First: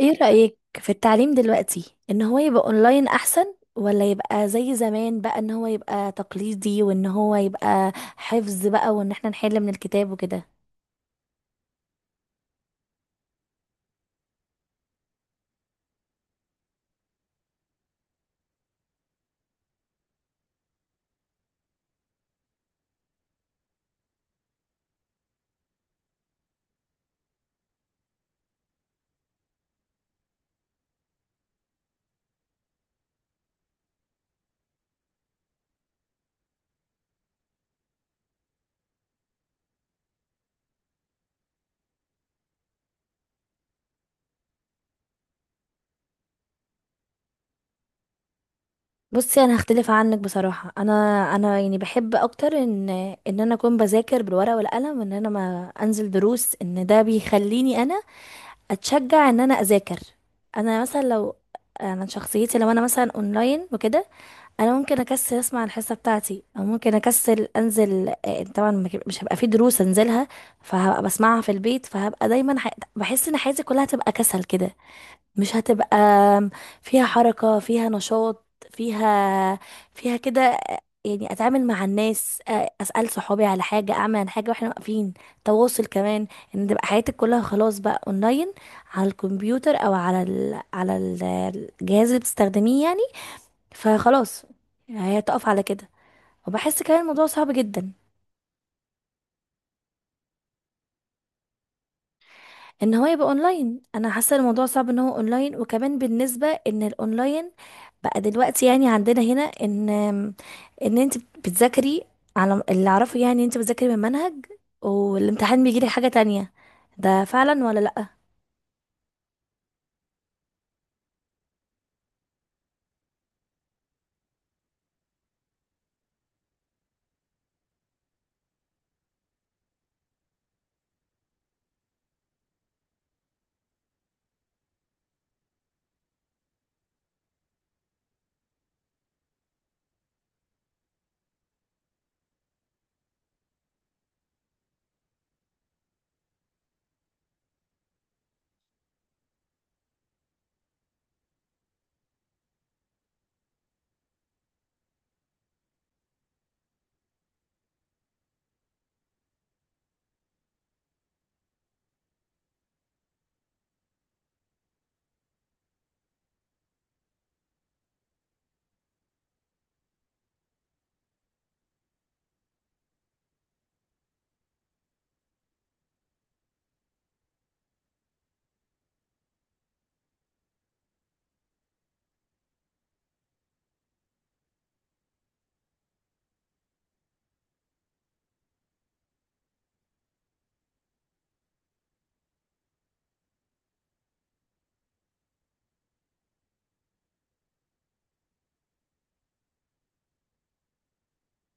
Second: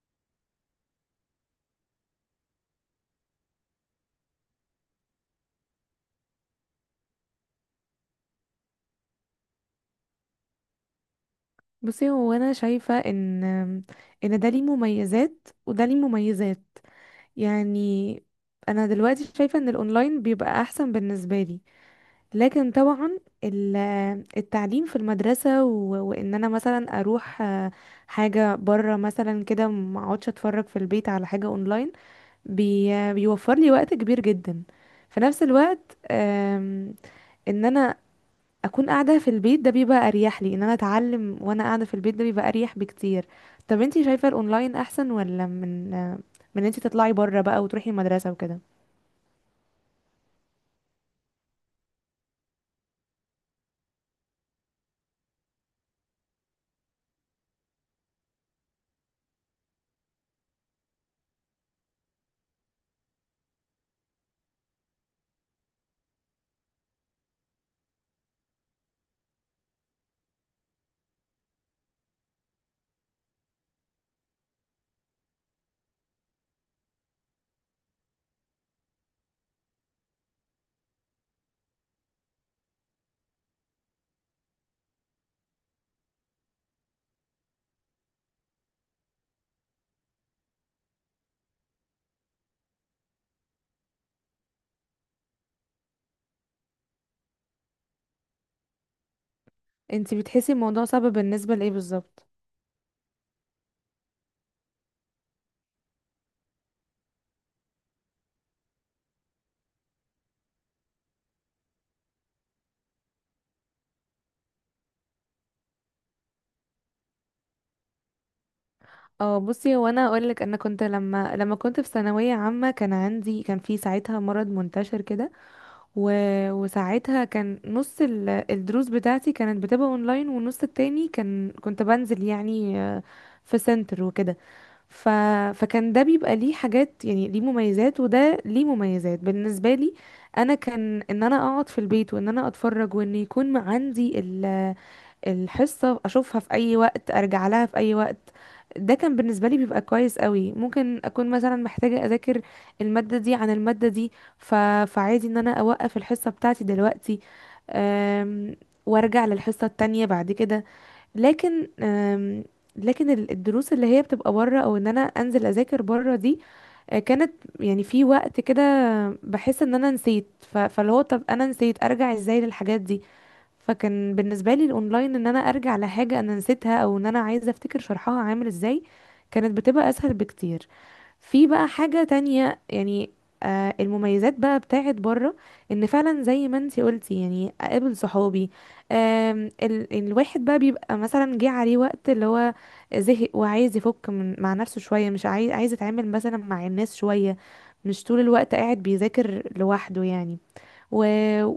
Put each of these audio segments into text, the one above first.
ايه رأيك في التعليم دلوقتي، ان هو يبقى اونلاين احسن، ولا يبقى زي زمان بقى ان هو يبقى تقليدي، وان هو يبقى حفظ بقى، وان احنا نحل من الكتاب وكده؟ بصي، هو انا شايفه ان ده ليه مميزات وده ليه مميزات. يعني انا دلوقتي شايفه ان الاونلاين بيبقى احسن بالنسبه لي. لكن طبعا ال- التعليم في المدرسه وان انا مثلا اروح حاجه بره مثلا كده، ما اقعدش اتفرج في البيت على حاجه اونلاين. بيوفر لي وقت كبير جدا. في نفس الوقت، ان انا اكون قاعده في البيت ده بيبقى اريح لي. ان انا اتعلم وانا قاعده في البيت ده بيبقى اريح بكتير. طب انتي شايفه الاونلاين احسن، ولا من انتي تطلعي بره بقى وتروحي المدرسه وكده؟ بصي، انا هختلف عنك بصراحة. انا يعني بحب اكتر ان انا اكون بذاكر بالورقة والقلم، ان انا ما انزل دروس، ان ده بيخليني انا اتشجع ان انا اذاكر. انا مثلا لو انا شخصيتي لو انا مثلا اونلاين وكده، انا ممكن اكسل اسمع الحصه بتاعتي، او ممكن اكسل انزل، طبعا ما ك- مش هبقى في دروس انزلها، فهبقى بسمعها في البيت. فهبقى دايما بحس ان حياتي كلها هتبقى كسل كده، مش هتبقى فيها حركه، فيها نشاط، فيها فيها كده، يعني اتعامل مع الناس، اسال صحابي على حاجه، اعمل عن حاجه واحنا واقفين، تواصل كمان. ان تبقى حياتك كلها خلاص بقى اونلاين، على الكمبيوتر او الجهاز اللي بتستخدميه يعني. فخلاص، هي تقف على كده. وبحس كمان الموضوع صعب جدا، انتي بتحسي الموضوع صعب بالنسبه لايه بالظبط؟ ان هو يبقى اونلاين. انا حاسه الموضوع صعب ان هو اونلاين، وكمان بالنسبه ان الاونلاين بقى دلوقتي، يعني عندنا هنا ان انت بتذاكري على اللي اعرفه، يعني انت بتذاكري من منهج والامتحان بيجيلك حاجه تانية. ده فعلا ولا لا؟ اه، بصي، هو انا اقول لك: انا كنت لما كنت في ثانويه عامه كان عندي، كان في ساعتها مرض منتشر كده. و... وساعتها كان نص الدروس بتاعتي كانت بتبقى اونلاين، والنص التاني كنت بنزل يعني في سنتر وكده. ف... فكان ده بيبقى ليه حاجات، يعني ليه مميزات وده ليه مميزات. بالنسبة لي انا كان ان انا اقعد في البيت وان انا اتفرج، وان يكون عندي الحصة اشوفها في اي وقت، ارجع لها في اي وقت. ده كان بالنسبة لي بيبقى كويس قوي. ممكن اكون مثلا محتاجة اذاكر المادة دي عن المادة دي، ف... فعادي ان انا اوقف الحصة بتاعتي دلوقتي، أم... وارجع للحصة التانية بعد كده. لكن لكن الدروس اللي هي بتبقى بره او ان انا انزل اذاكر بره دي، كانت يعني في وقت كده بحس ان انا نسيت، فاللي هو طب انا نسيت ارجع ازاي للحاجات دي. فكان بالنسبه لي الاونلاين، ان انا ارجع لحاجه انا نسيتها او ان انا عايزه افتكر شرحها عامل ازاي، كانت بتبقى اسهل بكتير. في بقى حاجة تانية يعني، المميزات بقى بتاعت بره، ان فعلا زي ما انتي قلتي يعني اقابل صحابي. الواحد بقى بيبقى مثلا جه عليه وقت اللي هو زهق وعايز يفك من مع نفسه شوية، مش عايز يتعامل مثلا مع الناس شوية، مش طول الوقت قاعد بيذاكر لوحده يعني. و...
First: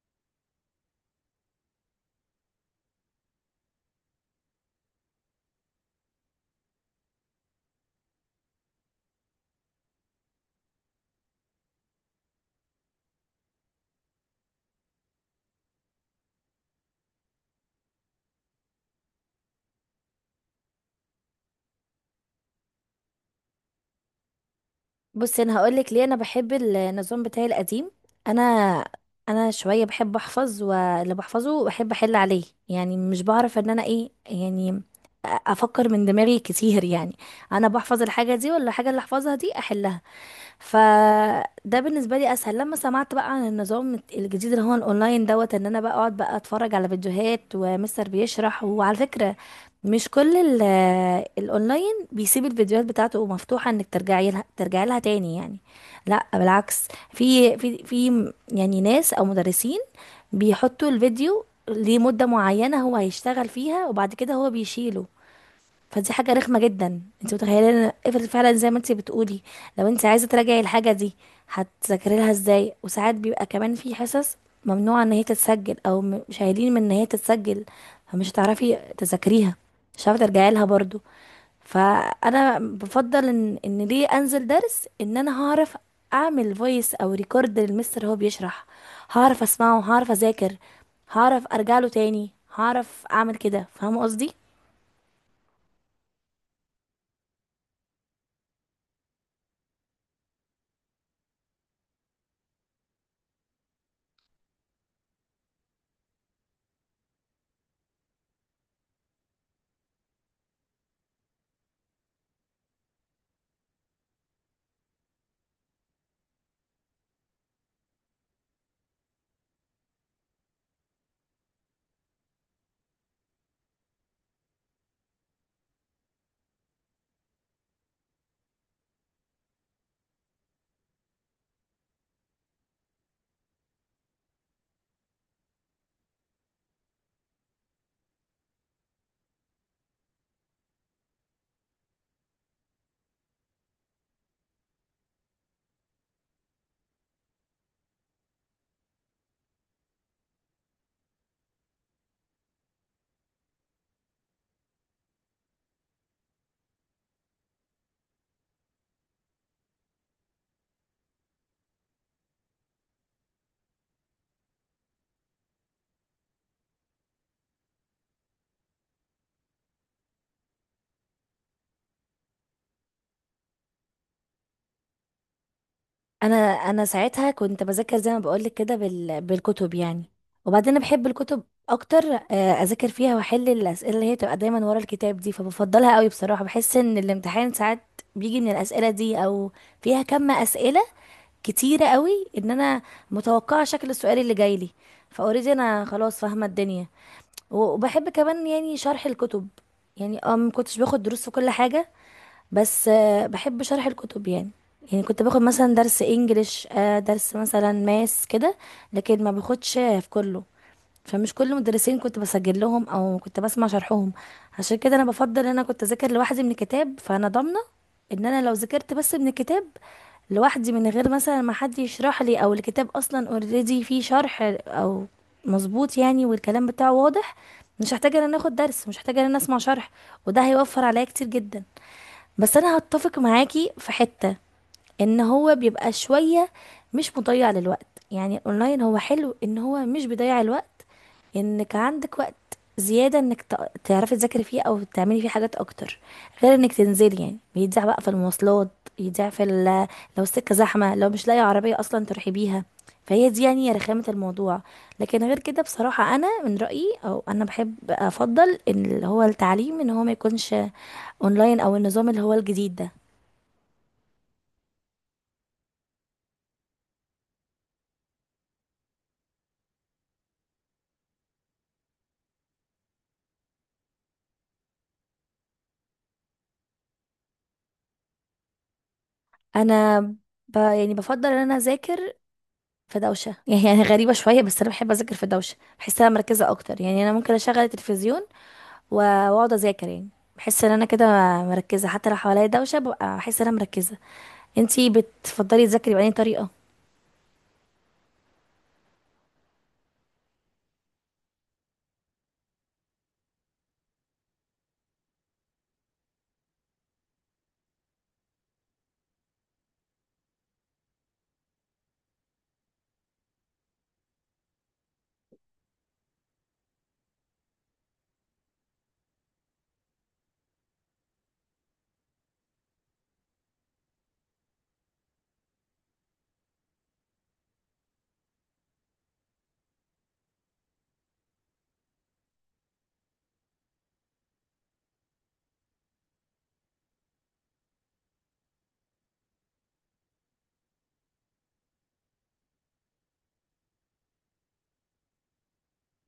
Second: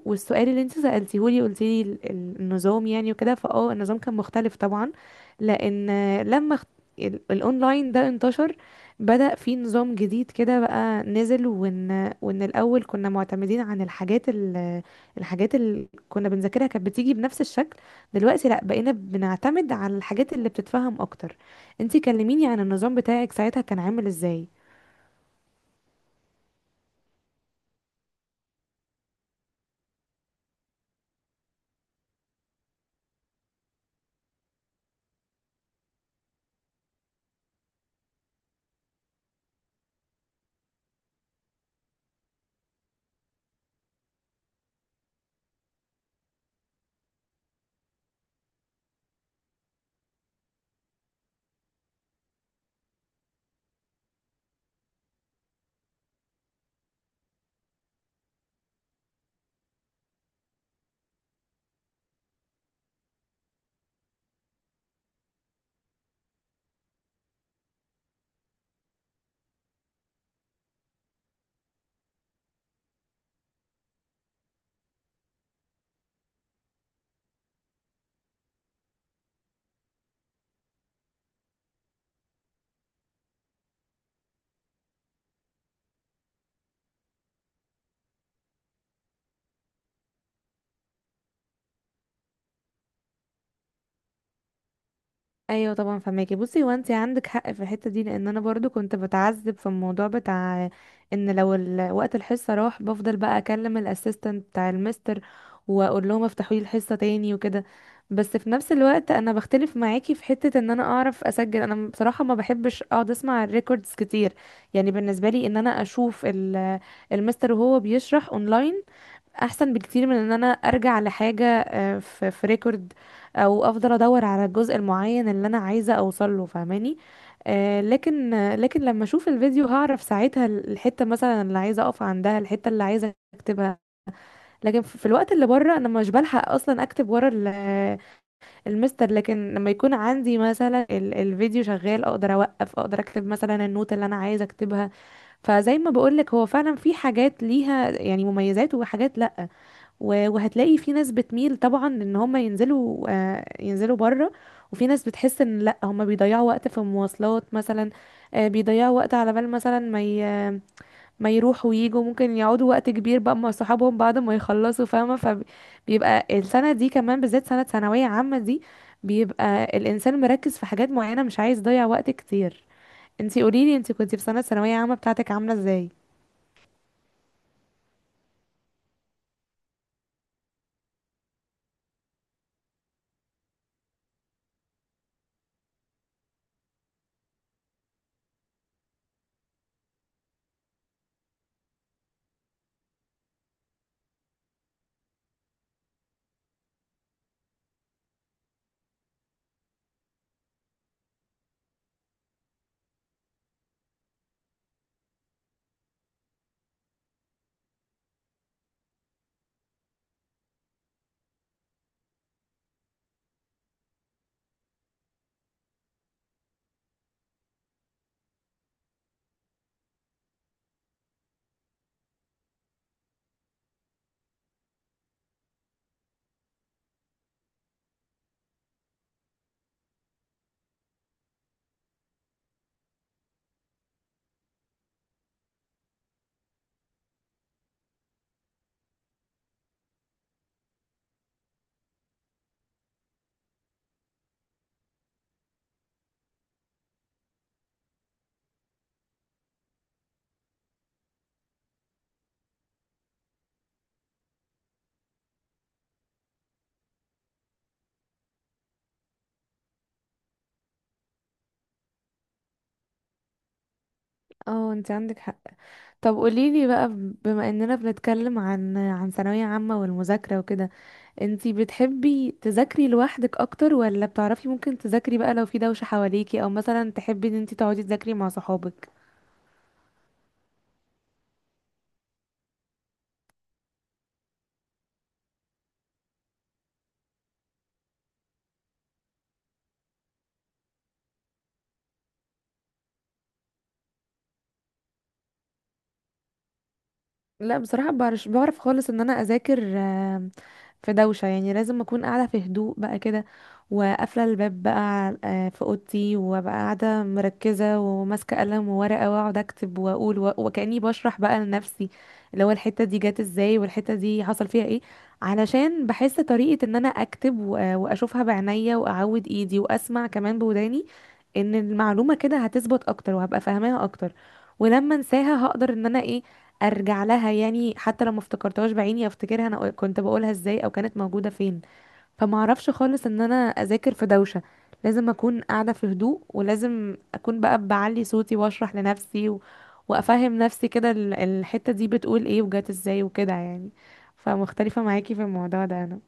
والسؤال اللي انت سألتيه لي، قلت لي النظام يعني وكده، فاه، النظام كان مختلف طبعا، لان لما الاونلاين ده انتشر، بدأ في نظام جديد كده بقى نزل. وان الاول كنا معتمدين عن الحاجات الحاجات اللي كنا بنذاكرها كانت بتيجي بنفس الشكل. دلوقتي لا، بقينا بنعتمد على الحاجات اللي بتتفهم اكتر. انتي كلميني عن النظام بتاعك ساعتها كان عامل ازاي؟ بصي، انا هقولك ليه انا بحب النظام بتاعي القديم. انا انا شويه بحب احفظ، واللي بحفظه بحب احل عليه، يعني مش بعرف ان انا ايه يعني، افكر من دماغي كتير يعني. انا بحفظ الحاجه دي، ولا الحاجه اللي احفظها دي احلها. فده بالنسبه لي اسهل. لما سمعت بقى عن النظام الجديد اللي هو الاونلاين دوت، ان انا بقى اقعد بقى اتفرج على فيديوهات ومستر بيشرح. وعلى فكره، مش كل ال- الاونلاين بيسيب الفيديوهات بتاعته مفتوحه انك ترجعي لها تاني يعني. لا بالعكس، في يعني ناس او مدرسين بيحطوا الفيديو لمده معينه هو هيشتغل فيها، وبعد كده هو بيشيله. فدي حاجة رخمة جدا. انت متخيلة، افرض فعلا زي ما انت بتقولي، لو انت عايزة تراجعي الحاجة دي، هتذاكري لها ازاي؟ وساعات بيبقى كمان في حصص ممنوعة ان هي تتسجل، او شايلين من ان هي تتسجل. فمش هتعرفي تذاكريها، مش هتعرفي ترجعي لها برضو. فانا بفضل ان ليه انزل درس، ان انا هعرف اعمل فويس او ريكورد للمستر هو بيشرح، هعرف اسمعه، هعرف اذاكر، هعرف ارجع له تاني، هعرف اعمل كده. فاهمه قصدي؟ ايوه طبعا، فهماكي. بصي، هو انت عندك حق في الحته دي، لان انا برضو كنت بتعذب في الموضوع بتاع ان لو وقت الحصه راح، بفضل بقى اكلم الاسيستنت بتاع المستر واقول لهم افتحوا لي الحصه تاني وكده. بس في نفس الوقت انا بختلف معاكي في حته ان انا اعرف اسجل. انا بصراحه ما بحبش اقعد اسمع الريكوردز كتير. يعني بالنسبه لي ان انا اشوف المستر وهو بيشرح اونلاين احسن بكتير من ان انا ارجع لحاجه في ريكورد او افضل ادور على الجزء المعين اللي انا عايزه اوصل له، فاهماني. لكن لكن لما اشوف الفيديو هعرف ساعتها الحته مثلا اللي عايزه اقف عندها، الحته اللي عايزه اكتبها. لكن في الوقت اللي بره انا مش بلحق اصلا اكتب ورا المستر. لكن لما يكون عندي مثلا الفيديو شغال، اقدر اوقف، اقدر اكتب مثلا النوت اللي انا عايزه اكتبها. فزي ما بقولك، هو فعلا في حاجات ليها يعني مميزات وحاجات لا. وهتلاقي في ناس بتميل طبعا ان هم ينزلوا، ينزلوا بره، وفي ناس بتحس ان لا، هم بيضيعوا وقت في المواصلات مثلا. بيضيعوا وقت على بال مثلا ما يروحوا ويجوا، ممكن يقعدوا وقت كبير بقى مع صحابهم بعد ما يخلصوا، فاهمة. فبيبقى السنة دي كمان بالذات، سنة ثانوية عامة دي، بيبقى الإنسان مركز في حاجات معينة، مش عايز يضيع وقت كتير. انتي قوليلي انتي كنتي في سنة ثانوية عامة بتاعتك عاملة ازاي؟ انا ساعتها كنت بذاكر زي ما بقولك كده بالكتب يعني. وبعدين أنا بحب الكتب اكتر، اذاكر فيها واحل الاسئله اللي هي تبقى دايما ورا الكتاب دي، فبفضلها قوي بصراحه. بحس ان الامتحان ساعات بيجي من الاسئله دي، او فيها كم اسئله كتيره قوي ان انا متوقعه شكل السؤال اللي جاي لي، فاوريدي انا خلاص فاهمه الدنيا. وبحب كمان يعني شرح الكتب، يعني اه ما كنتش باخد دروس في كل حاجه، بس بحب شرح الكتب يعني. يعني كنت باخد مثلا درس انجليش، درس مثلا ماس كده، لكن ما باخدش في كله. فمش كل مدرسين كنت بسجل لهم او كنت بسمع شرحهم. عشان كده انا بفضل ان انا كنت اذاكر لوحدي من الكتاب. فانا ضامنه ان انا لو ذاكرت بس من الكتاب لوحدي، من غير مثلا ما حد يشرح لي، او الكتاب اصلا اوريدي فيه شرح او مظبوط يعني، والكلام بتاعه واضح، مش هحتاج ان انا اخد درس، مش هحتاج ان انا اسمع شرح، وده هيوفر عليا كتير جدا. بس انا هتفق معاكي في حتة، ان هو بيبقى شوية مش مضيع للوقت. يعني الاونلاين هو حلو ان هو مش بيضيع الوقت، انك عندك وقت زيادة انك تعرفي تذاكري فيه او تعملي فيه حاجات اكتر، غير انك تنزلي يعني بيضيع بقى في المواصلات، يضيع لو السكة زحمة، لو مش لاقي عربية اصلا تروحي بيها. فهي دي يعني رخامة الموضوع. لكن غير كده بصراحة انا من رأيي، او انا بحب افضل، ان اللي هو التعليم ان هو ما يكونش اونلاين، او النظام اللي هو الجديد ده. اه انتي عندك حق. طب قوليلي بقى، بما اننا بنتكلم عن ثانوية عامة والمذاكرة وكده، انتي بتحبي تذاكري لوحدك اكتر، ولا بتعرفي ممكن تذاكري بقى لو في دوشة حواليكي، او مثلا تحبي ان انتي تقعدي تذاكري مع صحابك؟ انا يعني بفضل ان انا اذاكر في دوشه. يعني هي غريبه شويه، بس انا بحب اذاكر في دوشه، بحس انا مركزه اكتر. يعني انا ممكن اشغل التلفزيون و- واقعد اذاكر يعني. بحس ان انا كده مركزه، حتى لو حواليا دوشه ببقى بحس ان انا مركزه. انتي بتفضلي تذاكري بأي طريقه؟ لا، بصراحة بعرف، بعرف خالص ان انا اذاكر في دوشة. يعني لازم اكون قاعدة في هدوء بقى كده، وقافلة الباب بقى، في اوضتي، وبقى قاعدة مركزة وماسكة قلم وورقة، واقعد اكتب واقول وكأني بشرح بقى لنفسي اللي هو الحتة دي جت ازاي والحتة دي حصل فيها ايه. علشان بحس طريقة ان انا اكتب واشوفها بعينيا واعود ايدي واسمع كمان بوداني، ان المعلومة كده هتثبت اكتر وهبقى فاهماها اكتر. ولما انساها هقدر ان انا ايه، ارجع لها يعني. حتى لو ما افتكرتهاش بعيني، افتكرها انا كنت بقولها ازاي او كانت موجوده فين. فما اعرفش خالص ان انا اذاكر في دوشه، لازم اكون قاعده في هدوء، ولازم اكون بقى بعلي صوتي واشرح لنفسي وافهم نفسي كده الحته دي بتقول ايه وجات ازاي وكده يعني. فمختلفه معاكي في الموضوع ده.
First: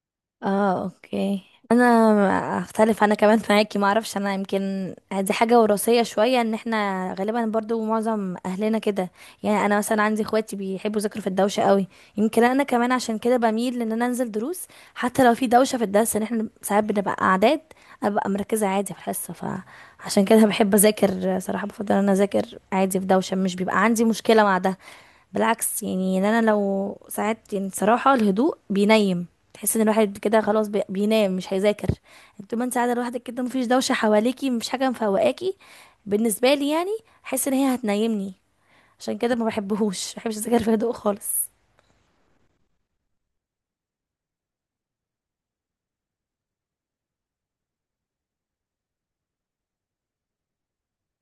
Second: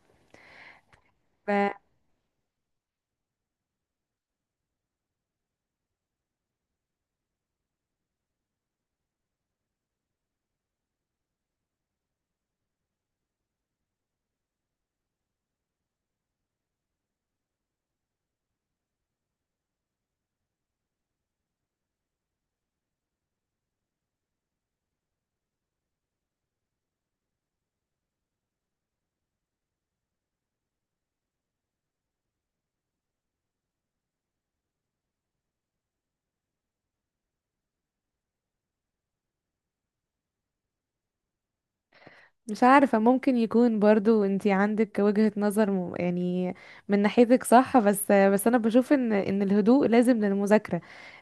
اه، اوكي. انا انا اختلف انا كمان معاكي، ما اعرفش، انا يمكن دي حاجه وراثيه شويه، ان احنا غالبا برضو معظم اهلنا كده يعني. انا مثلا عندي اخواتي بيحبوا يذاكروا في الدوشه قوي، يمكن انا كمان عشان كده بميل ان انا انزل دروس. حتى لو في دوشه في الدرس، ان احنا ساعات بنبقى اعداد، ابقى مركزه عادي في الحصه. فعشان كده بحب اذاكر. صراحه بفضل ان انا اذاكر عادي في دوشه، مش بيبقى عندي مشكله مع ده. بالعكس يعني، إن انا لو ساعات، يعني صراحة الهدوء بينيم. تحس ان الواحد كده خلاص بينام مش هيذاكر، يعني طول ما انت قاعدة لوحدك كده، مفيش دوشة حواليكي، مفيش حاجة مفوقاكي. بالنسبة لي يعني احس ان هي هتنيمني. عشان كده ما بحبش اذاكر في هدوء خالص. مش عارفة، ممكن يكون برضو انتي عندك وجهة نظر يعني من ناحيتك صح، بس انا بشوف ان الهدوء لازم للمذاكرة.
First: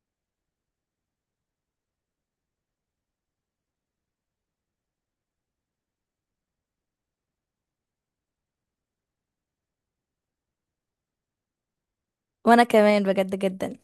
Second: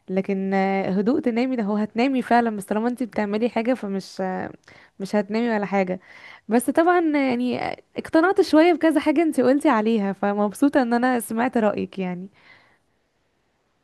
لكن هدوء تنامي ده، هو هتنامي فعلا، بس طالما انتي بتعملي حاجة فمش، مش هتنامي ولا حاجة. بس طبعا يعني اقتنعت شوية بكذا حاجة انتي قلتي عليها، فمبسوطة ان انا سمعت رأيك يعني. وانا كمان بجد جدا.